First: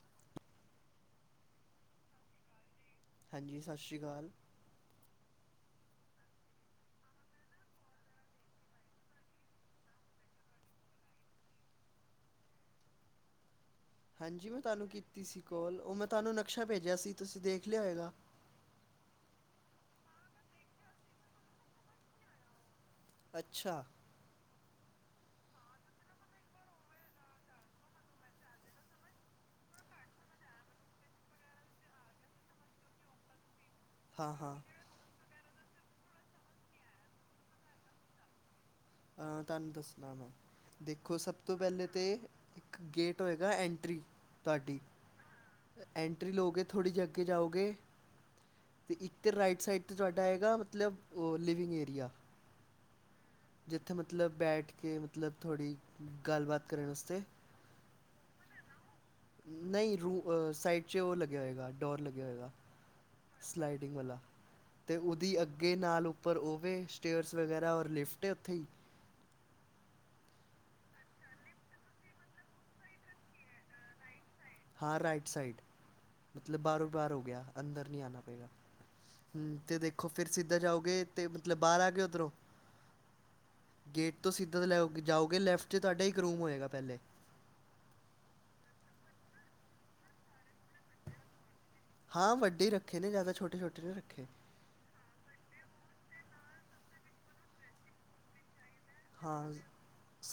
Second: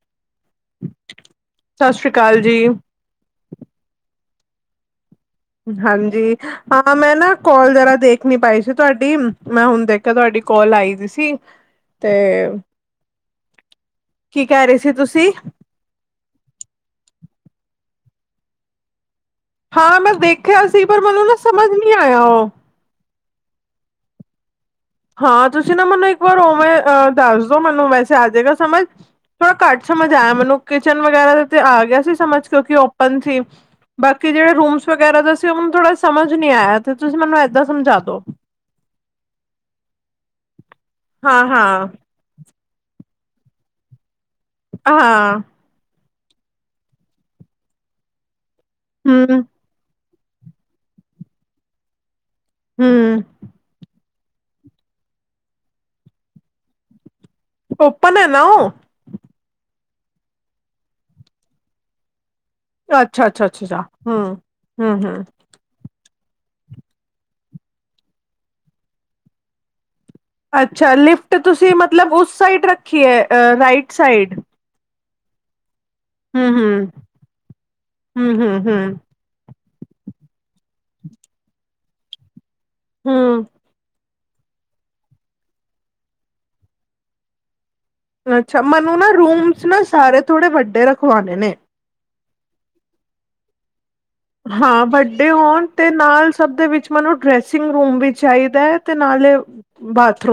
[inaudible] ਸਸ਼੍ਰੀ ਕਾਲ ਜੀ। ਹਾਂਜੀ, ਸਸ਼੍ਰੀ ਕਾਲ। ਹਾਂਜੀ। ਹਾਂ, ਮੈਂ ਨਾ ਕੋਲ ਵਗੈਰਾ ਦੇਖ ਨੀ ਪਾਈ ਸੀ ਤੁਹਾਡੀ, ਮੈਂ ਹੁਨ ਦੇਖਿਆ ਤੁਹਾਡੀ ਕੋਲ ਆਈ ਦੀ ਸੀ। 'ਤੇਵ ਹਾਂਜੀ, ਮੈਂ ਰਹੇ ਤੁਹਾਨੂੰ ਕੀਤੀ ਤੁਸੀਂ ਸੀ ਕੋਲ, ਉਹ ਮੈਂ ਤੁਹਾਨੂੰ ਨਕਸ਼ਾ ਭੇਜਿਆ ਸੀ, ਤੁਸੀਂ ਦੇਖ ਲਿਆ ਹੋਏਗਾ। ਹਾਂ, ਮੈਂ ਵੇਖਿਆ ਸੀ, ਪਰ ਮੈਨੂੰ ਨਾ ਸਮਝ ਨੀ ਆਇਆ ਓ। ਅੱਛਾ। ਹਾਂ, ਤੁਸੀ ਨਾ ਮੈਨੂੰ ਇਕ ਵਾਰ ਉਵੇਂ ਦੱਸਦੋ, ਮੈਨੂੰ ਵੈਸੇ ਆਜੇਗਾ ਸਮਝ। ਥੋੜਾ ਘੱਟ ਸਮਝ ਆਇਆ ਮੈਨੂੰ। ਕਿਚਨ ਵਗੈਰਾ ਤੇ ਆ ਗਿਆ ਸੀ, ਸਮਝ ਕਿਉਕਿ ਓਪਨ ਸੀ। ਬਾਕੀ ਹਾਂ ਜੇੜੇ ਹਾਂ ਰੂਮਸ ਵਗੈਰਾ ਦਾ ਸੀ, ਉਨੂੰ ਥੋੜ੍ਹਾ ਸਮਝ ਨੀ ਆਇਆ, 'ਤੇ ਤੁਸੀ ਮੈਨੂੰ ਏਦਾਂ ਸਮਝਾ ਦੋ। ਹਾਂ, ਤੁਹਾਨੂੰ ਦੱਸਨਾ ਵਾਂ, ਦੇਖੋ, ਸਭ ਹਾਂ ਤੋ ਪਹਿਲੇ ਹਾਂ ਤੇ ਇਕ ਗੇਟ ਹੋਏਗਾ ਐਟਰੀ, ਤੁਹਾਡੀ ਹਾਂ ਐਂਟਰੀ ਲਓਗੇ ਥੋੜ੍ਹੀ ਜੀ ਅੱਗੇ ਜਾਓਗੇ, 'ਤੇ ਇਕ 'ਤੇ ਹੂੰ ਰਾਈਟ ਸਾਈਡ 'ਤੇ ਤੁਹਾਡਾ ਆਏਗਾ ਮਤਲਬ, ਉਹ ਲਿਵਿੰਗ ਏਰੀਆ ਹੂੰ। ਜਿਥੇ ਮਤਲਬ ਬੈਠ ਕੇ ਮਤਲਬ ਥੋੜ੍ਹੀ, ਗੱਲਬਾਤ ਕਰਨ ਵਾਸਤੇ ਓਪਨ ਹੈ ਨਾ ਓ? ਨਈ, ਰੂ 'ਅ ਸਾਈਡ 'ਚ ਉਹ ਲਗੇਆ ਹੋਏਗਾ, ਡੋਰ ਲਗੇਆ ਹੋਏਗਾ। ਅੱਛਾ ਅੱਛਾ ਅੱਛਾ ਅੱਛਾ ਸਲਾਈਡਿੰਗ ਵਾਲਾ, ਹਮ 'ਤੇ ਹਮ ਹਮ ਉਦੀ ਅਗੇ ਨਾਲੋ ਪਰ ਓਵੇ ਸਟੇਅਰਸ ਵਗੈਰਾ ਔਰ ਲਿਫਟ ਹੈ, ਉਥੇ ਹੀ। ਅਛਾ, ਲਿਫਟ ਤੁਸੀ ਮਤਲਬ ਉਸ ਸਾਈਡ ਰਖੀ ਏ, ਰਾਈਟ ਸਾਈਡ। ਹਾਂ, ਰਾਈਟ ਸਾਈਡ, ਹਮ ਮਤਲਬ ਹਮ ਬਾਰੋ- ਬਾਰ ਹੋ ਗਿਆ ਅੰਦਰ ਨੀ ਆਨਾ ਹਮ ਪਏਗਾ। ਹਮ ਹਮ ਹੂੰ, 'ਤੇ ਦੇਖੋ, ਫਿਰ ਸਿਧੇ ਜਾਓਗੇ 'ਤੇ ਮਤਲਬ ਬਾਰ ਆ ਗਏ ਉਧੱਰੋ। ਹਾਂ। ਗੇਟ ਤੋ ਸਿਧਾ ਲੈਉ ਕੇ ਜਾਓਗੇ, ਲੈਫਟ 'ਚ ਤੁਹਾਡਾ ਇਕ ਰੂਮ ਹੋਏਗਾ ਪੈਲੇ। ਅਛਾ, ਮੈਨੂੰ ਨਾ ਰੂਮਸ ਨਾ ਸਾਰੇ ਥੋੜੇ ਵਡੇ ਰਖਵਾਨੇ ਨੇ। ਹਾਂ, ਵਡੇ ਈ ਰਖੇ ਨੇ, ਜਾਦਾ ਛੋਟੇ- ਛੋਟੇ ਨੀ ਰੱਖੇ। ਹਾਂ, ਵੱਡੇ ਹੋਨ ਤੇ ਨਾਲ ਸਭ ਦੇ ਵਿਚ ਮੈਨੂੰ ਡਰੈਸਿੰਗ ਰੂਮ ਵੀ ਚਾਈਦੈ। 'ਤੇ ਨਾਲੇ, ਹਾਂ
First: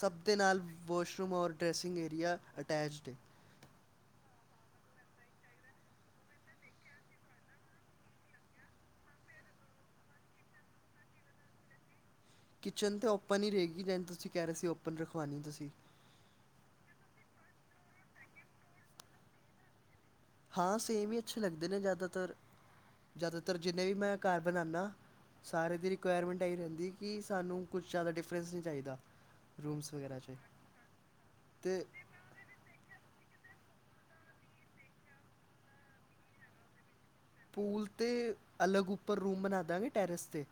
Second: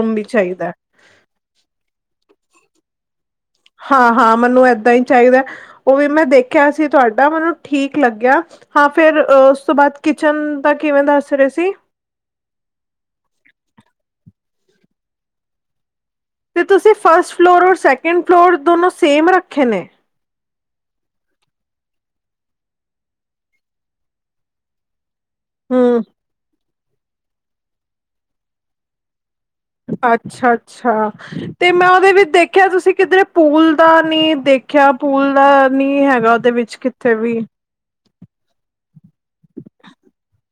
ਸਭ ਵੀ ਦੇ ਨਾਲ ਚਾਈਦੈ। ਵਾਸ਼ਰੂਮ ਔਰ ਡਰੈਸਿੰਗ ਏਰੀਆ, ਅਟੈਚਡ। ਹਾਂ-ਹਾਂ, ਮੈਨੂੰ ਏਦਾ ਈ ਚਾਈਦੈ। ਉਹ ਵੀ ਮੈ ਦੇਖਿਆ ਸੀ ਤੁਹਾਡਾ, ਮੈਨੂੰ ਠੀਕ ਲਗਿਆ। ਹਾਂ, ਫੇਰ ਉਸ ਤੋ ਬਾਦ ਕਿਚਨ ਦਾ ਕਿਵੇਂ ਦਸ ਰੇ ਸੀ? ਕਿਚਨ ਤਾਂ ਓਪਨ ਈ ਰੇਗੀ, ਜੈਵੇਂ ਤੁਸੀ ਕੈਅ ਰੇ ਸੀ, ਓਪਨ ਰਖਵਾਨੀ ਤੁਸੀ। 'ਤੇ ਤੁਸੀ ਫਸਟ ਫਲੋਰ ਔਰ ਸੈਕਿੰਡ ਫਲੋਰ ਦੋਨੋਂ ਸੇਮ ਰੱਖੇ ਨੇ। ਹਾਂ, ਸੇਮ ਈ ਅਛੇ ਲਗਦੇ ਨੇ ਜਾਦਾਤਰ, ਜਾਦਾਤਰ ਜਿਨੇ ਵੀ ਮੈ ਕਾਰ ਬਨਾਨਾ। ਸਾਰਿਆ ਦੀ ਹੂੰ, ਰਿਕੁਆਇਰਮੈਂਟ ਇਹਹੀ ਰਹਿਦੀ ਕਿ ਸਾਨੂੰ ਕੁਛ ਜਿਆਦਾ ਡਿਫਰੈਸ ਨਹੀ ਚਾਹੀਦਾ- ਰੂਮਸ ਵਗੈਰਾ 'ਚ ਅੱਛਾ- ਅੱਛਾ ਤੇ ਅਤੇ ਮੈ ਉਹਦੇ ਵਿਚ ਦੇਖ- ਖੈਰ ਤੁਸੀ ਕਿਧਰੇ ਪੂਲ ਦਾ ਨਹੀ ਦੇਖਿਆ ਪੂਲ ਦਾ ਨੀ ਹੈਗਾ ਉਹਦੇ ਵਿਚ ਕਿਥੇ ਵੀ- ਪੂਲ ਤੇ ਅਲੱਗ ਉਪਰ ਰੂਮ ਬਣਾ ਦਾਗੇ ਟੈਰਸ ਤੇ-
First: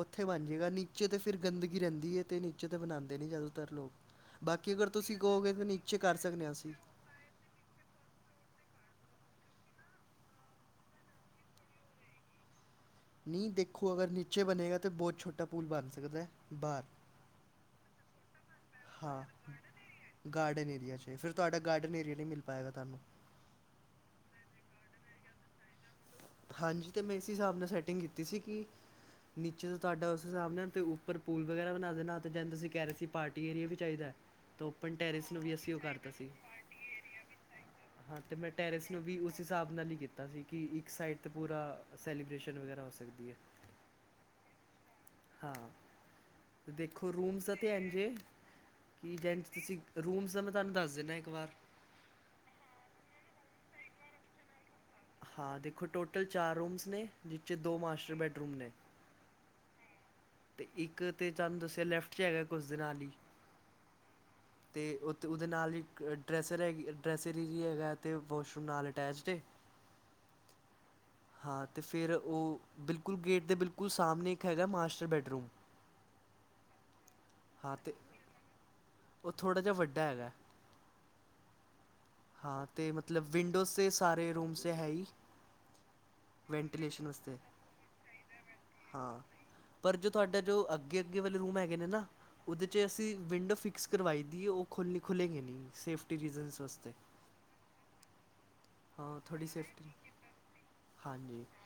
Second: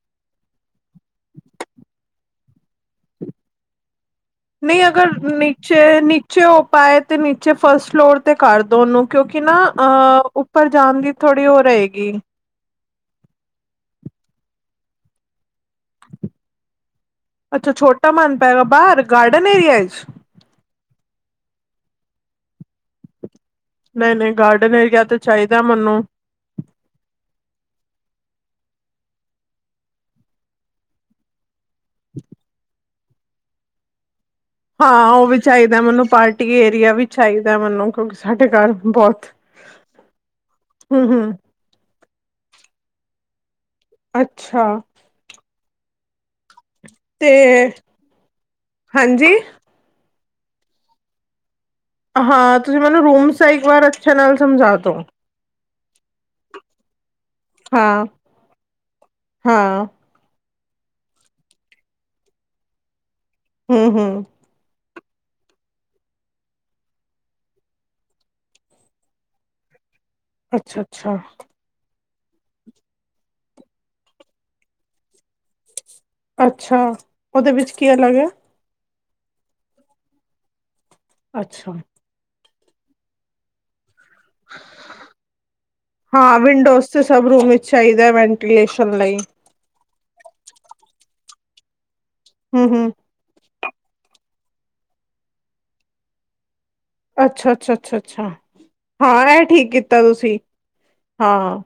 ਉਥੇ ਬਣ ਜਾਏਗਾ ਨੀਚੇ ਤਾਂ ਫਿਰ ਗੰਦਗੀ ਰਹਿਦੀ ਹੈ। ਅਤੇ ਨੀਚੇ ਤਾਂ ਬਣਾਉਦੇ ਨੇ ਜਿਆਦਾ ਤਰ ਲੋਕ- ਬਾਕੀ ਨਹੀ ਅਗਰ ਤੁਸੀਂ ਕਹੋਗੇ ਤਾਂ ਨੀਚੇ- ਕਰ ਨੀਚੇ ਸਕਦੇ ਹਾਂ ਹੋ ਅਸੀਂ ਪਾਏ- ਤੇ ਨੀਚੇ ਫਸਟ ਫਲੋਰ ਤੇ ਕਰ ਦੋ ਉਨੂੰ ਕਿਉਕਿ ਨਾ ਅਹ ਉਪਰ ਜਾਣ ਦੀ ਥੋੜ੍ਹੀ ਉਹ ਰਹੇਗੀ- ਨਹੀ ਦੇਖੋ ਅਗਰ ਨੀਚੇ ਬਣੇਗਾ ਤਾਂ ਬਹੁਤ ਛੋਟਾ ਪੂਲ ਬਣ ਸਕਦਾ ਬਾਹਰ- ਅਛਾ ਛੋਟਾ ਮਨ ਦਾ ਬਾਹਰ ਹਾਂ ਗਾਰਡਨ ਏਰੀਆ ਚ- ਗਾਰਡਨ ਏਰੀਆ 'ਚ ਫਿਰ ਤੁਹਾਡਾ ਗਾਰਡਨ ਏਰੀਆ ਨਹੀਂ ਮਿਲ ਪਾਏਗਾ ਤੁਹਾਨੂੰ- ਨਹੀ- ਨਹੀ ਗਾਰਡਨ ਏਰੀਆ ਤਾਂ ਚਾਹੀਦਾ ਮੈਨੂੰ- ਹਾਂਜੀ ਤੇ ਮੈ ਇਸ ਹਿਸਾਬ ਨਾਲ ਸੈਟਿੰਗ ਕੀਤੀ ਸੀ ਕਿ- ਨੀਚੇ ਤੋ ਤੁਹਾਡਾ ਉਸ ਹਿਸਾਬ ਨਾਲ ਅਤੇ ਉਪਰ ਪੂਲ ਵਗੈਰਾ ਬਣਾਦੇ ਨਾਲ ਅਤੇ ਜਦ ਤੁਸੀ ਕਹਿ ਰਹੇ ਸੀ ਪਾਰਟੀ- ਏਰੀਆ ਵੀ ਚਾਹੀਦਾ ਐ। ਓਪਨ ਹਾਂ ਉਹ ਟੈਰਿਸ ਨੂੰ ਵੀ ਅਸੀ ਚਾਹੀਦਾ ਉਹ ਮੈਨੂੰ ਕਰਤਾ ਸੀ ਪਾਰਟੀ ਏਰੀਆ ਵੀ ਚਾਹੀਦਾ ਮੈਨੂੰ ਕਿਉਂਕਿ ਹਾਂ ਤੇ ਸਾਡੇ ਮੈ ਘਰ ਟੈਰਿਸ ਨੂੰ ਵੀ- ਬਹੁਤ ਉਸ ਹਿਸਾਬ ਨਾਲ ਹੀ ਕੀਤਾ ਸੀ ਕਿ ਇਕ ਸਾਈਡ ਤੇ ਹੂੰ-ਹੂੰ, ਪੂਰਾ ਸੈਲੀਬ੍ਰੇਸ਼ਨ ਵਗੈਰਾ ਹੋ ਸਕਦੀ ਐ। ਅੱਛਾ- ਹਾਂ- ਅਤੇ ਦੇਖੋ ਤੇ ਰੂਮਸ ਦਾਤੇ ਐਨਜੇ ਕਿ ਹਾਂਜੀ ਜੈਨਜ ਤੁਸੀ- ਰੂਮਸ ਦਾ ਮੈ ਤੁਹਾਨੂੰ ਦਸ ਦਿੰਦਾ ਇਕ ਵਾਰ- ਹਾਂ ਤੁਸੀ ਮੈਨੂੰ ਰੂਮਸ ਦਾ ਇਕ ਵਾਰ ਅੱਛੇ ਨਾਲ ਸਮਝਾ ਦੋ। ਹਾਂ ਦੇਖੋ ਟੋਟਲ ਚਾਰ ਰੂਮਸ ਨੇ। ਨੀਚੇ ਦੋ ਮਾਸਟਰ ਬੈਡਰੂਮ ਨੇ। ਹਾਂ-ਹਾਂ, ਤੇ ਇੱਕ ਤੇ ਤੁਹਾਨੂੰ ਦੱਸਿਆ ਲੈਫਟ 'ਚ ਹੈਗਾ ਉਸ ਦੇ ਨਾਲ ਹੀ। ਹੂੰ ਹੂੰ। ਤੇ ਉਹਦੇ ਨਾਲ ਹੀ ਡਰੈਸਰ ਹੈਗੀ ਡਰੈਸਰ ਹੀ ਜੀ ਹੈਗਾ ਅਤੇ ਵਾਸ਼ਰੂਮ ਨਾਲ ਅਟੈਚਡ ਏ। ਅੱਛਾ-ਅੱਛਾ। ਹਾਂ ਤੇ ਫਿਰ ਉਹ ਬਿਲਕੁਲ ਗੇਟ ਦੇ ਬਿਲਕੁਲ ਸਾਹਮਣੇ ਇੱਕ ਹੈਗਾ ਮਾਸਟਰ ਬੈਡਰੂਮ। ਅੱਛਾ ਉਹਦੇ ਵਿੱਚ ਹਾਂ ਕੀ ਤੇ ਅਲੱਗ ਐ। ਉਹ ਥੋੜ੍ਹਾ ਜਿਹਾ ਵੱਡਾ ਹੈਗਾ। ਅੱਛਾ। ਹਾਂ ਤੇ ਮਤਲਬ ਵਿੰਡੋਜ਼ੇ ਸਾਰੇ ਰੂਮਸ ਹੈ ਹੀ। ਹਾਂ ਵਿੰਡੋਸ ਤੇ ਵੈਂਟੀਲੇਸ਼ਨ ਸਭ ਵਾਸਤੇ ਰੂਮ ਵਿੱਚ ਚਾਹੀਦਾ ਵੈਂਟੀਲੇਸ਼ਨ ਲਈ। ਹਾਂ। ਪਰ ਜੋ ਤੁਹਾਡਾ ਜੋ ਅੱਗੇ ਅੱਗੇ ਵਾਲੇ ਰੂਮ ਹੈਗੇ ਨੇ ਨਾ ਉਹਦੇ 'ਚ ਹੂੰ-ਹੂੰ, ਅਸੀਂ। ਵਿੰਡੋ ਫਿਕਸ ਕਰਵਾਈ ਦੀ ਉਹ ਖੁਲੇ ਖੁਲੇਗੇ ਗੇ ਨਹੀਂ ਸੇਫਟੀ ਰੀਜ਼ਨਸ ਵਾਸਤੇ। ਅੱਛਾ- ਅੱਛਾ, ਅੱਛਾ-ਅੱਛਾ ਅੱਛਾ ਹਾਂ ਇਹ ਥੋੜ੍ਹੀ ਠੀਕ ਸੇਫਟੀ ਕੀਤਾ ਤੁਸੀਂ ਹਾਂ।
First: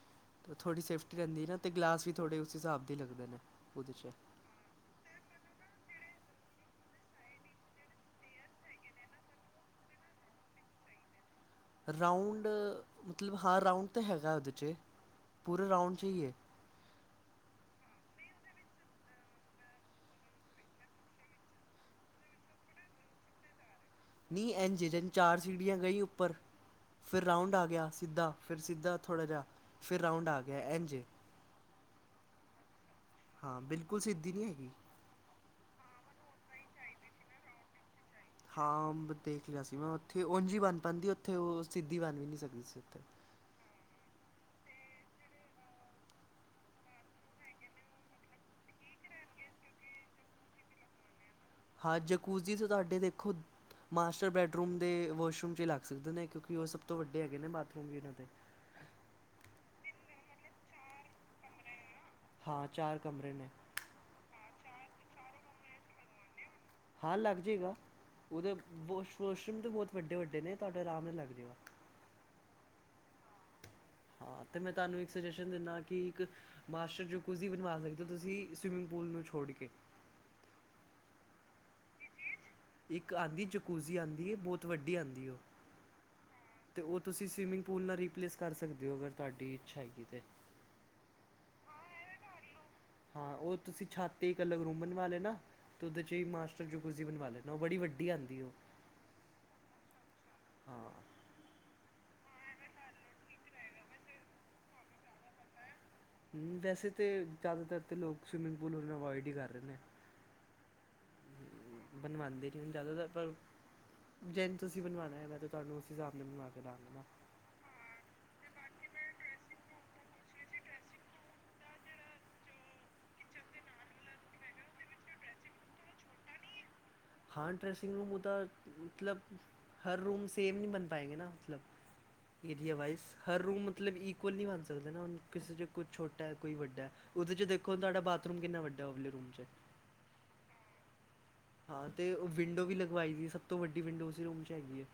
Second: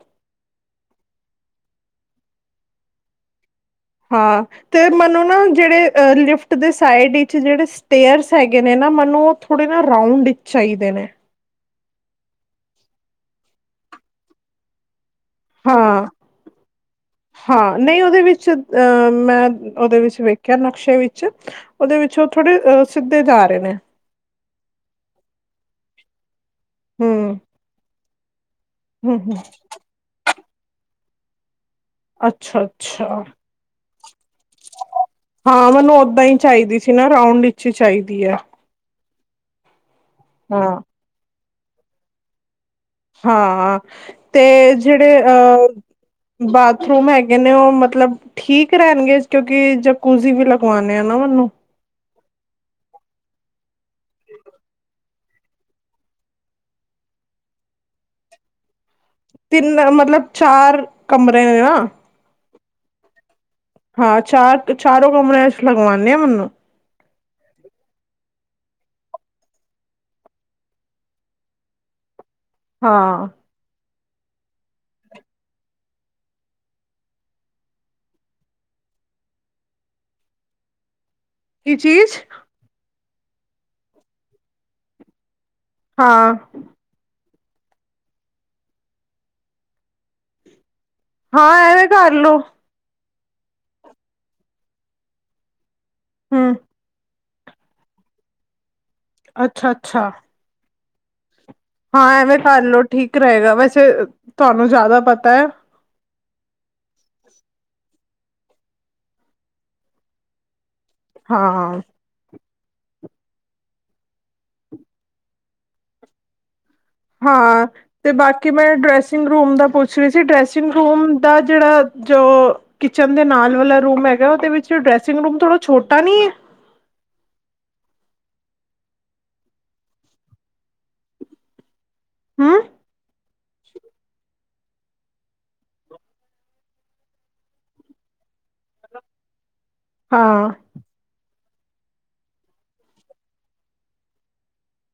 ਥੋੜੀ ਸੇਫਟੀ ਰਹਿੰਦੀ ਨਾ ਅਤੇ ਗਲਾਸ ਵੀ ਥੋੜ੍ਹੇ ਉਸ ਹਿਸਾਬ ਦੀ ਲੱਗਦੇ ਨੇ ਉਹਦੇ 'ਚ। ਹਾਂ ਤੇ ਮੈਨੂੰ ਨਾ ਜਿਹੜੇ ਅਹ ਲਿਫਟ ਦੇ ਸਾਈਡ ਵਿਚ ਜਿਹੜੇ ਸਟੇਅਰਸ ਹੈਗੇ ਨੇ ਨਾ ਮੈਨੂੰ ਉਹ। ਥੋੜੇ ਨਾ ਰਊਂਡ ਵਿੱਚ ਚਾਈਦੇ ਨੇ। ਰਾਊਂਡ ਮਤਲਬ ਹਾਂ ਰਾਊਂਡ ਤਾਂ ਹੈਗਾ ਉਹਦੇ 'ਚ ਪੂਰੇ ਹਾਂ ਰਾਊਂਡ 'ਚ ਹੀ ਹੈ। ਹਾਂ ਨਹੀਂ ਉਹਦੇ ਵਿੱਚ ਮੈਂ ਉਹਦੇ ਵਿੱਚ ਵੇਖਿਆ ਨਕਸ਼ੇ ਵਿੱਚ। ਉਹਦੇ ਵਿੱਚ ਉਹ ਥੋੜੇ ਸਿੱਧੇ ਜਾ ਰਹੇ ਨੇ। ਨਹੀਂ ਐਨਝੇਜਨ ਚਾਰ ਸੀੜੀਆਂ ਗਈ ਉੱਪਰ ਫਿਰ ਹਮ ਰਾਊਂਡ ਆ ਗਿਆ ਸਿੱਧਾ। ਫਿਰ ਸਿੱਧਾ ਹਮ ਥੋੜ੍ਹਾ ਹਮ ਜਿਹਾ ਫਿਰ ਰਾਊਂਡ ਆ ਗਿਆ ਇੰਜ ਏ। ਅੱਛਾ-ਅੱਛਾ। ਹਾਂ ਬਿਲਕੁਲ ਸਿੱਧੀ ਨੀ ਹੈਗੀ। ਹਾਂ ਮੈਨੂੰ ਓਦਾਂ ਈ ਚਾਹੀਦੀ ਸੀ ਨਾ ਰਾਊਂਡ ਵਿੱਚ ਈ ਚਾਹੀਦੀ ਐ। ਹਾਂ ਦੇਖ ਲਿਆ ਸੀ ਮੈਂ ਉੱਥੇ ਉਝ ਈ ਬਣ ਹਾਂ ਪਾਂਦੀ ਉੱਥੇ ਉਹ ਸਿੱਧੀ ਬਣ ਵੀ ਨੀ ਸਕਦੀ ਸੀ ਉੱਥੇ। ਹਾਂ, ਤੇ ਜਿਹੜੇ ਅ ਬਾਥਰੂਮ ਹੈਗੇ ਨੇ ਉਹ ਮਤਲਬ ਠੀਕ ਰਹਿਣਗੇ ਕਿਉਂਕਿ ਜਕੂਜੀ ਵੀ ਲਗਵਾਣੇ ਆ ਨਾ ਮੈਨੂੰ। ਹਾਂ ਜਕੂਜੀ ਤੁਹਾਡੇ ਦੇਖੋ ਮਾਸਟਰ ਬੈਡਰੂਮ ਦੇ ਵਾਸ਼ਰੂਮ 'ਚ ਹੀ ਲੱਗ ਸਕਦੇ ਨੇ ਕਿਉਂਕਿ ਉਹ ਸਭ ਤੋਂ ਵੱਡੇ ਹੈਗੇ ਨੇ ਬਾਥਰੂਮ ਇਹਨਾਂ ਦੇ। ਤਿੰਨ ਮਤਲਬ ਚਾਰ ਕਮਰੇ ਨੇ ਨਾ। ਹਾਂ ਚਾਰ ਕਮਰੇ ਨੇ। ਹਾਂ ਚਾਰ ਚਾਰੋਂ ਕਮਰੇ 'ਚ ਲਗਵਾਨੇ ਆ ਮੈਨੂੰ। ਹਾ ਲੱਗਜੇ ਗਾ, ਉਹਦੇ ਵਾਸ਼ਰੂਮ ਤਾਂ ਬਹੁਤ ਵੱਡੇ-ਵੱਡੇ ਨੇ ਤੁਹਾਡੇ ਆਰਾਮ ਨਾਲ ਲੱਗਜੇ ਗਾ। ਹਾਂ। ਹਾਂ ਤੇ ਮੈਂ ਤੁਹਾਨੂੰ ਇੱਕ ਸੁਜੈਸ਼ਨ ਦਿੰਨਾ ਕਿ ਇੱਕ ਮਾਸਟਰ ਜੋ ਕੂਜੀ ਬਣਵਾ ਸਕਦੇ ਹੋ ਤੁਸੀਂ ਸਵੀਮਿੰਗ ਪੂਲ ਨੂੰ ਛੋੜ ਕੇ। ਕੀ ਚੀਜ਼? ਇੱਕ ਆਂਦੀ ਚਕੂਜ਼ੀ ਆਂਦੀ ਏ ਬਹੁਤ ਵੱਡੀ ਆਂਦੀ ਉਹ। ਹਾਂ। ਤੇ ਉਹ ਤੁਸੀਂ ਸਵੀਮਿੰਗ ਪੂਲ ਨਾਲ ਰੀਪਲੇਸ ਕਰ ਸਕਦੇ ਹੋ ਅਗਰ ਤੁਹਾਡੀ ਇੱਛਾ ਹੈਗੀ ਤੇ। ਹਾਂ ਐਵੇਂ ਕਰਲੋ। ਹਾਂ ਉਹ ਤੁਸੀਂ ਛਾਤ ਤੇ ਅਲਗ ਰੂਮ ਬਣਵਾ ਲੇਨਾ ਤੇ ਉਹਦੇ 'ਚ ਹੀ ਹੂੰ, ਮਾਸਟਰ ਕੂਜ਼ੀ ਬਣਵਾ ਲੈਣਾ ਉਹ ਬੜੀ ਵੱਡੀ ਆਂਦੀ ਉਹ। ਅੱਛਾ-ਅੱਛਾ। ਹਾਂ ਹਾਂ ਐਵੇਂ ਕਰ ਲਓ ਠੀਕ ਰਹੇਗਾ ਵੈਸੇ, ਤੁਹਾਨੂੰ ਜ਼ਿਆਦਾ ਪਤਾ। ਹੂੰ ਵੈਸੇ ਤੇ ਜ਼ਿਆਦਾਤਰ ਤੇ ਲੋਕ ਸਵਿਮਿੰਗ ਪੂਲ ਨੂੰ ਅਵੋਇਡ ਹੀ ਕਰ ਰਹੇ ਨੇ। ਹਾਂ। ਬਣਵਾਦੇ ਨੀ ਜ਼ਿਆਦਾਤਰ ਪਰ ਜੇ ਇਹਨੂੰ ਤੁਸੀਂ ਬਣਵਾਣਾ ਹੈ ਮੈਂ ਤਾਂ ਤੁਹਾਨੂੰ ਉਸ ਹਿਸਾਬ ਨਾਲ ਬਣਵਾ ਕੇ ਦੇਵਾਂਗਾ। ਹਾਂ ਤੇ ਬਾਕੀ ਮੈਂ ਡਰੈਸਿੰਗ ਰੂਮ ਦਾ ਪੁੱਛ ਰਹੀ ਸੀ ਡਰੈਸਿੰਗ ਰੂਮ ਦਾ ਜਿਹੜਾ ਜੋ ਕਿਚਨ ਦੇ ਨਾਲ ਵਾਲਾ ਰੂਮ ਹੈਗਾ ਉਹਦੇ ਵਿੱਚ ਡਰੈਸਿੰਗ ਰੂਮ ਥੋੜ੍ਹਾ ਛੋਟਾ ਨੀ ਏ? ਹਾਂ ਡ੍ਰੈਸਿੰਗ ਰੂਮ ਉਹ, ਮਤਲਬ ਹਰ ਰੂਮ ਸੇਮ ਨਹੀਂ ਬਣ ਪਾਏਂਗੇੇ ਨਾ ਮਤਲਬ। ਹੂੰ, ਏਰੀਆ ਵਇਜ਼, ਹਰ ਰੂਮ ਮਤਲਬ ਇਕੁਅਲ ਨਹੀਂ ਬਣ ਸਕਦੇ ਨਾ ਹੁਣ ਕਿਸੇ ਚ ਕੋਈ ਛੋਟਾ ਕੋਈ ਵੱਡਾ। ਉਹਦੇ 'ਚ ਦੇਖੋ ਤੁਹਾਡਾ ਬਾਥਰੂਮ ਕਿੰਨਾ ਵੱਡਾ ਉਰਲੇ ਰੂਮ 'ਚ। ਹਾਂ। ਹਾਂ ਤੇ ਵਿੰਡੋ ਵੀ ਲਗਵਾਈ ਸੀ ਸਭ ਤੋਂ ਵੱਡੀ ਵਿੰਡੋ ਉਸ ਰੂਮ 'ਚ ਹੈਗੀ ਏ।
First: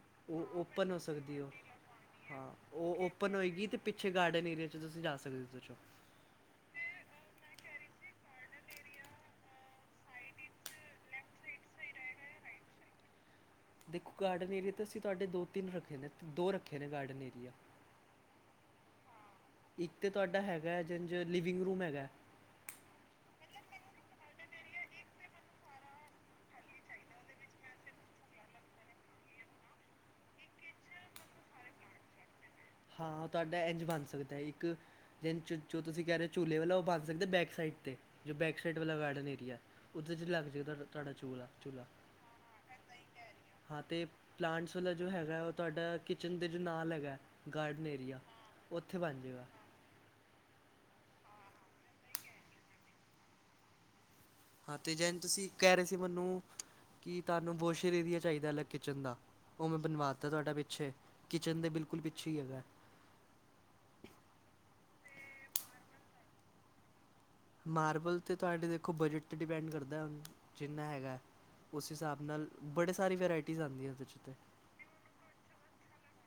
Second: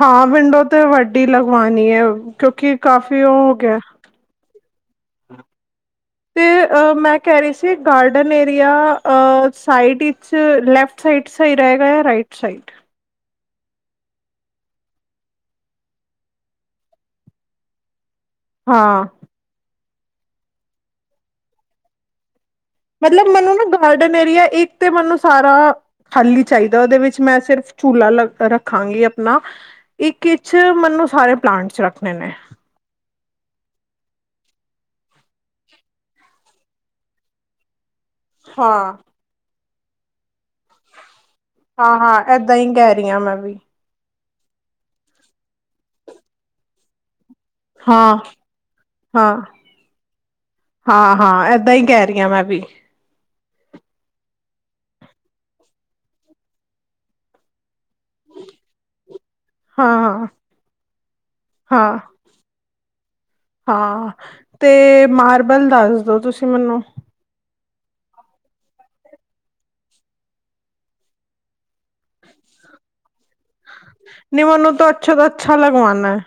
ਹਾਂ ਉਹ ਵਿੰਡੋ ਤੇ ਓਪਨ ਹੋ ਵੱਡੀ ਸਕਦੀ ਉਹ, ਲਗਵਾਣੀ ਹੈ ਹਾਂ ਕਿਉਂਕਿ ਉਹ ਕਾਫੀ ਓਪਨ ਹੋ ਹੋਏਗੀ ਤੇ ਗਿਆ ਪਿ ਪਿਛੇ ਗਾਰਡਨ ਏਰੀਆ 'ਚ ਤੁਸੀਂ ਜਾ ਸਕਦੇ ਉਹਦੇ ਚੋ। ਤੇ ਮੈਂ ਕਹਿ ਰਹੀ ਸੀ ਗਾਰਡਨ ਏਰੀਆ ਅ ਸਾਈਡ ਵਿੱਚ ਲੈਫ ਫਟ ਸਾਈਡ ਸਹੀ ਰਹੇਗਾ ਯਾ ਰਾਈਟ ਸਾਈਡ? ਦੇਖੋ ਗਾਰਡਨ ਏਰੀਆ ਤਾਂ ਅਸੀਂ ਤੁਹਾਡੇ ਦੋ-ਤਿੰਨ ਰੱਖੇ ਨੇ ਦੋ ਰੱਖੇ ਨੇ ਗਾਰਡਨ ਏਰੀਆ। ਹਾਂ ਇੱਕ ਤਾਂ ਤੁਹਾਡਾ ਹੈਗਾ ਜੰਜ ਲਿਵਿੰਗ ਰੂਮ ਹੈਗਾ। ਮਤਲਬ ਮੈਨੂੰ ਨਾ ਗਾਰਡਨ ਏਰੀਆ ਇੱਕ ਤੇ ਮੈਨੂੰ ਸਾਰਾ ਖਾਲੀ ਚਾਹੀਦਾ ਉਹਦੇ ਵਿੱਚ ਮੈਂ ਸਿਰਫ ਝੂਲਾ ਲ ਰੱਖਾਂਗੀ ਆਪਣਾ। ਇੱਕ ਇਚ ਮੈਨੂੰ ਸਾਰੇ ਪਲਾਂਟਸ 'ਚ ਰੱਖਣੇ ਨੇ ਹਾਂ ਤਾਡਾ ਇੰਝ ਬਣ ਸਕਦਾ ਹੈ ਇੱਕ ਜਿਹਨੂੰ ਜੋ ਤੁਸੀਂ ਕਹਿ ਰਹੇ ਹੋ ਝੂਲੇੇ ਵਾਲੋਂ ਉਹ ਬਣ ਸਕਦੇ ਬੈਕ ਸਾਈਡ ਤੇ ਜੋ ਬੈਕ ਸਾਈਡ ਹਾਂ ਵਾਲਾ ਗਾਰਡਨ ਏਰੀਆ ਉਹੱਦੇ 'ਚ ਲੱਗ ਜਾਵੇਗਾ ਤੁਹਾ ਤੁਹਾਡਾ ਚੂਲਾ ਹਾਂ- ਹਾਂ, ਐਦਾਂ ਹੀ ਕਹਿ ਰਹੀ ਹਾਂ ਮੈਂ ਵੀ ਹਾਂ ਤੇ ਪਲਾਂਟਸ ਵਾਲਾ ਜੋ ਹੈਗਾ, ਉਹ ਤੁਹਾਡਾ ਕਿਚਨ ਦੇ 'ਚ ਨਾਲ ਹੈਗਾ ਗਾਰਡਨ ਹਾਂ ਏਰੀਆ, ਉੱਥੇ ਬਣ ਹਾਂ ਜਾਏਗਾ ਹਾਂ- ਹਾਂ ਐਦਾਂ ਹੀ ਕਹਿ ਰਹੀ ਹਾਂ ਮੈਂ ਵੀ ਹਾਂ ਤੇ ਜੈਨ ਤੁਸੀਂ ਕਹਿ ਰਹੇ ਸੀ ਮੈਨੂੰ ਕਿ, ਤੁਹਾਨੂੰ ਬੋਸ਼ਰ ਏਰੀਆ ਚਾਹੀਦਾ ਅਲੱਗ ਕਿਚਨ ਦਾ, ਉਹ ਮੈਂ ਹਾਂ ਹਾਂ ਬਣਵਾਤਾ ਤਾਡਾ ਪਿੱਛੇ, ਕਿਚਨ ਦੇ ਹਾਂ ਬਿਲਕੁਲ ਪਿੱਛੇ ਹੀ ਹੈਗਾ ਹਾਂ, ਤੇ ਮਾਰਬਲ ਦੱਸਦੋ ਤੁਸੀਂ ਮੈਨੂੰ ਮਾਰਬਲ 'ਤੇ ਤਾਡੇ ਦੇਖੋ ਬਜਟ 'ਤੇ ਡਿਪੈਂਡ ਕਰਦਾ ਹੁਣ, ਜਿੰਨਾ ਹੈਗਾ ਉਸ ਹਿਸਾਬ ਨਾਲ ਬੜੇ ਸਾਰੀ ਵਰਾਇ ਨਿਮਨ ਨੂੰ ਤਾਂ ਅੱਛਾ ਤੋਂ ਅੱਛਾ ਲਗਵਾਨਾ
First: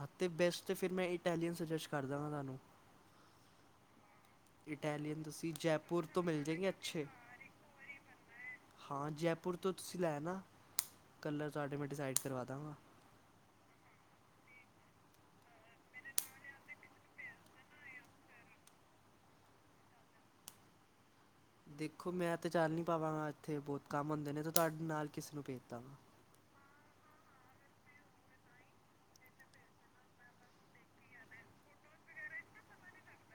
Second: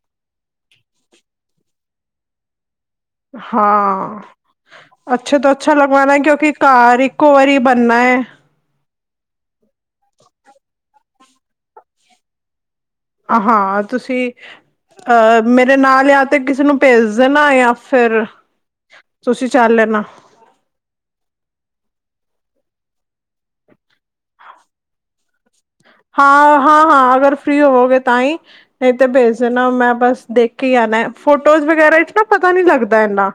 ਹਾਂ ਤੇ ਬੈਸਟ ਫੇਰ ਮੈਂ ਇਟੈਲੀਅਨ ਸੁਜੈਸਟ ਕਰ ਦਵਾਂ ਤੁਹਾਨੂੰ ਹਾਂ ਇਟਾਲੀਅਨ ਅੱਛਾ ਤੋਂ ਤੁਸੀਂ ਅੱਛਾ ਜੈਪੁਰ ਲਗਵਾਨਾ ਤੋਂ ਮਿਲ ਕਿਉਂਕਿ ਜਾਏਗੇ ਘਰ ਅੱਛੇ ਇੱਕੋ ਵਾਰੀ ਬਣਨਾ ਏ ਹਾਂ ਜੈਪੁਰ ਤੋਂ ਤੁਸੀਂ ਲੈ ਆਨਾ, ਕਲਰ ਤਾਡੇ ਮੈਂ ਡਿਸਾਈਡ ਕਰਵਾ ਦਾਂਗਾ ਹਾਂ ਤੁਸੀਂ, ਅਹ ਮੇਰੇ ਨਾਲ ਆ ਤੇ ਕਿਸੀ ਨੂੰ ਭੇਜ ਦੇਣਾ, ਜਾਂ ਫੇਰ ਤੁਸੀਂ ਚੱਲ ਲੈਣਾ ਦੇਖੋ ਮੈਂ ਤੇ ਚੱਲ ਨੀ ਪਾਵਾਂਗਾ ਇੱਥੇ ਬਹੁਤ ਕੰਮ ਹੁੰਦੇ ਨੇ ਤੇ ਤਾਡੇ ਨਾਲ ਕਿਸੇ ਨੂੰ ਭੇਜਦਾ ਵਾਂ ਹਾਂ- ਹਾਂ- ਹਾਂ ਅਗਰ ਫ੍ਰਰੀ ਹੋਊਗੇ ਤਾਂਹੀ ਨਹੀਂ ਤੇ ਭੇਜ ਦੇਣਾ, ਮੈਂ ਬਸ ਦੇਖ ਹੀ ਆਣਾ, ਫੋਟੋਜ਼ ਵਗੈਰਾ 'ਚ ਨਾ ਪਤਾ ਨੀ ਲੱਗਦਾ ਐਨਾ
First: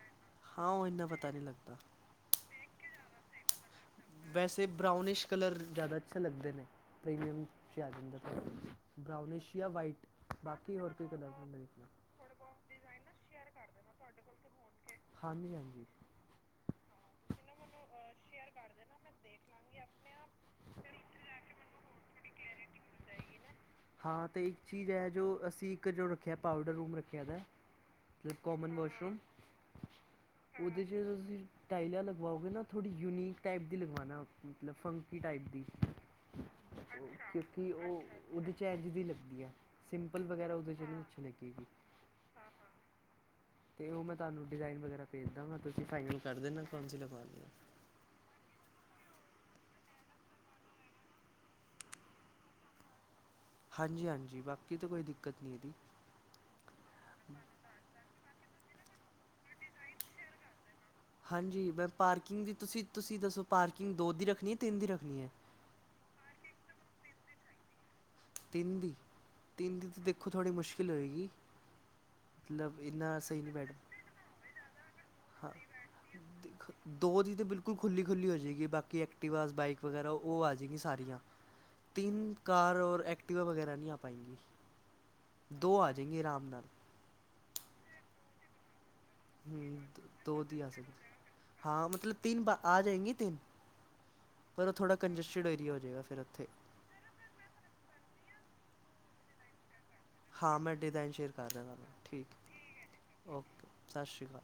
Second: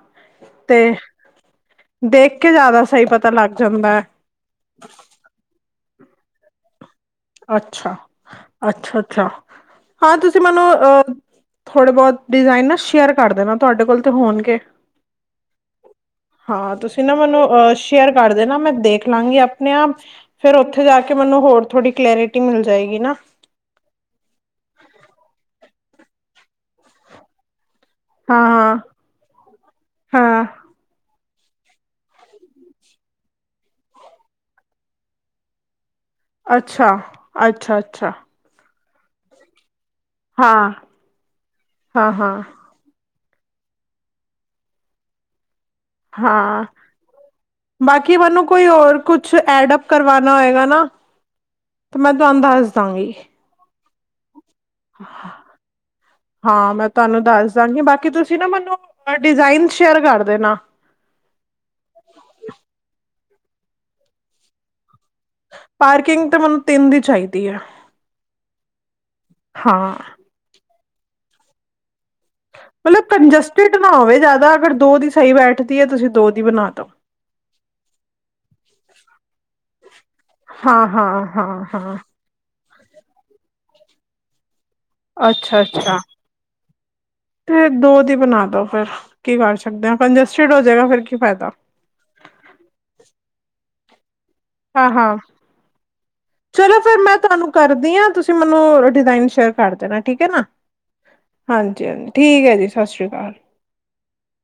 ਹਾਂ ਉਹ ਇੰਨਾ ਪਤਾ ਨਹੀਂ ਲੱਗਦਾ ਦੇਖ ਕੇ ਜ਼ਿਆਦਾ ਸਹੀ ਪਤਾ ਲੱਗ ਜਾਂਦਾ ਵੈਸੇ ਬਰਾਊਨਿਸ਼ ਕਲਰ ਜ਼ਿਆਦਾ ਅੱਛੇ ਲੱਗਦੇ ਨੇ ਪ੍ਰੀਮੀਅਮ 'ਚ ਆ ਅੱਛਾ ਜਾਂਦਾ ਥੋੜਾ, ਅੱਛਾ ਅੱਛਾ ਬ੍ਰਊਨਸ਼ ਜਾਂ ਵਾਈਟ ਹਾਂ ਤੁਸੀਂ ਮੈਨੂੰ ਬਾਕੀ ਹੋਰ ਕੋਈ ਅ ਕਲਰ ਨਹੀ ਮੇਰੇ ਖਿਆਲ ਥੋੜੇ ਬਹੁਤ ਡਿਜ਼ਾਇਨ ਨਾ ਸ਼ੇਅਰ ਕਰ ਦੇਣਾ, ਤਾਡੇ ਕੋਲ ਤੇ ਹੋਣਗੇ ਹਾਂਜੀ- ਹਾਂਜੀ ਹਾਂ ਤੁਸੀਂ ਨਾ ਮੈਨੂੰ, ਅਛ ਸ਼ੇਅਰ ਕਰ ਦੇਣਾ ਮੈਂ ਦੇਖ ਲਵਾਂਗੀ ਆਪਣੇ ਆਪ, ਫਿਰ ਉੱਥੇ ਜਾ ਕੇ ਮੈਨੂੰ ਹੋਰ ਥੋੜੀ। ਰੇਟਿੰਗ ਮਿਲ ਜਾਏਗੀ ਨਾ। ਹਾਂ ਤੇ ਇੱਕ ਚੀਜ਼ ਹੈ ਜੋ ਅਸੀਂ ਇੱਕ ਜੋ ਰੱਖਿਆ ਪਾਊਡਰ ਰੂਮ ਰੱਖਿਆ ਦਾ। ਸਲਿਪ ਕਾਮਨ ਹਾਂ, ਹਾਂ, ਵਾਸ਼ਰੂਮ, ਹਾਂ ਉਹਦੇ 'ਚ ਤੁਸੀਂ ਟਾਈਲਾਂ ਲਗਵਾਓਗੇ ਨਾ। ਥੋੜ੍ਹੀ ਯੂਨੀਕ ਟਾਈਪ ਦੀ ਲਗਵਾਉਣਾ, ਮਤਲਬ ਫੰਕੀ ਟਾਈਪ ਦੀ। ਅੱਛਾ, ਉਹ ਕਿਉਂਕਿ ਅੱਛਾ, ਉਹ। ਅੱਛਾ। ਉਹਦੇ 'ਚ ਇੰਝ ਦੀ ਲੱਗੀ ਹੈ, ਸਿੰਪਲ ਵਗੈਰਾ ਉਹਦੇ 'ਚ ਨੀ ਅੱਛੀ ਲੱਗੇਗੀ ਹਾਂ-ਹਾਂ। ਤੇ ਉਹ ਮੈਂ ਤੁਹਾਨੂੰ ਡਿਜ਼ਾਇਨ ਵਗੈਰਾ ਭੇਜ ਦਾਂਗਾ ਤੁਸੀਂ ਫਾਈਨਲ ਕਰ ਦੇਣਾ ਹਾਂ। ਕੌਣਸੀ ਲਗਵਾਣੀ। ਬਾਕੀ ਮੈਨੂੰ ਕੋਈ ਹੋਰ ਕੁਛ ਐਡਪ ਕਰਵਾਣਾ ਹੋਏਗਾ ਨਾ। ਤੇ ਮੈਂ ਤੁਹਾਨੂੰ ਦੱਸ ਦਾਂਗੀ। ਹਾਂਜੀ-ਹਾਂਜੀ ਬਾਕੀ ਤਾਂ ਕੋਈ ਦਿੱਕਤ ਨੀ ਇਹਦੀ। ਹਾਂ ਮੈਂ ਤੁਹਾਨੂੰ ਦੱਸ ਦਾਂਗੀ ਬਾਕੀ ਤੁਸੀਂ ਨਾ ਮੈਨੂੰ ਹੋਰ ਡਿਜ਼ਾਇਨ ਸ਼ੇਅਰ ਕਰ ਦੇਨਾ। ਹਾਂਜੀ ਮੈਂ ਪਾਰਕਿੰਗ ਦੀ ਤੁਸੀਂ ਤੁਸੀਂ ਦੱਸੋ ਪਾਰਕਿੰਗ ਦੋ ਦੀ ਰੱਖਣੀ, ਤਿੰਨ ਦੀ ਰੱਖਣੀ ਹੈ। ਪਾਰਕਿੰਗ ਤਾਂ ਮੈਨੂੰ ਤਿੰਨ ਦੀ ਚਾਹੀਦੀ ਹੈ। ਤਿੰਨ ਦੀ ਤਿੰਨ ਦੀ ਹਾਂ, ਤਾਂ ਦੇਖੋ ਥੋੜ੍ਹੀ ਮੁਸ਼ਕਿਲ ਹੋਏਗੀ ਮਤਲਬ ਇੰਨਾ ਸਹੀ ਨਹੀਂ ਬੈਠ ਕੰਜਸਟਿਡ ਨਾ ਹੋਵੇ ਜਿਆਦਾ ਅਗਰ ਦੋ ਦੀ ਸਹੀ ਹਾਂ ਬੈਠਦੀ ਹੈ। ਤੁਸੀਂ ਦੋ ਦੀ ਬਣਾ ਦਓ। ਦੋ ਦੀ ਤਾਂ ਬਿਲਕੁਲ ਖੁੱਲੀ ਖੁੱਲ੍ਹ ਹੋ ਜਾਏਗੀ। ਬਾਕੀ ਐਕ ਐਕਟੀਵਾ ਬਾਈਕ ਵਗੈਰਾ ਉਹ ਆ ਜਾਏਗੀ ਹਾਂ, ਸਾਰੀਆਂ ਹਾਂ, ਹਾਂ, ਹਾਂ, ਤਿੰਨ ਕਾਰ ਔਰ ਐਕਟੀਵਾ। ਐਕਟੀਵਾ ਵਗੈਰਾ ਨਹੀਂ ਆ ਪਾਂਏਗੀ। ਅੱਛਾ-ਅੱਛਾ ਤੇ ਦੋ ਦੀ ਬਣਾ ਦੋ ਫਿਰ। ਕੀ ਕਰ ਸਕਦੇ ਹਾਂ ਕੰਜਸਟਿਡ ਹੋ ਆ ਜਾਵੇਗਾ ਫਿਰ ਸਕਦੀ ਕੀ ਫਾਇਦਾ ਹਾਂ ਮਤਲਬ ਤਿੰਨ ਬਾ ਆ ਜਾਏਗੀ ਤਿੰਨ ਪਰ ਉਹ ਥੋੜ੍ਹਾ ਹਾਂ-ਹਾਂ ਕੰਜਸਟਡ ਏਰੀਆ ਹੋ ਜਾਏਗਾ ਫਿਰ ਉੱਥੇ। ਚਲੋ ਫਿਰ ਮੈਂ। ਤੁਹਾਨੂੰ ਕਰਦੀ ਆ ਤੁਸੀਂ ਮੈਨੂੰ ਡਿਜ਼ਾਇਨ ਸ਼ੇਅਰ ਕਰ ਦੇਣਾ। ਠੀਕ ਹੈ ਨਾ ਹਾਂ ਮੈਂ ਡਿਜ਼ਾਇਨ ਸ਼ੇਅਰ ਕਰ ਰਿਹਾ ਤੁਹਾਨੂੰ ਹਾਂਜੀ-ਹਾਂਜੀ ਠੀਕ ਹੈ ਜੀ ਸਤਿ ਸ਼੍ਰੀ ਅਕਾਲ। ਓਕੇ ਸਤਿ ਸ਼੍ਰੀ ਅਕਾਲ।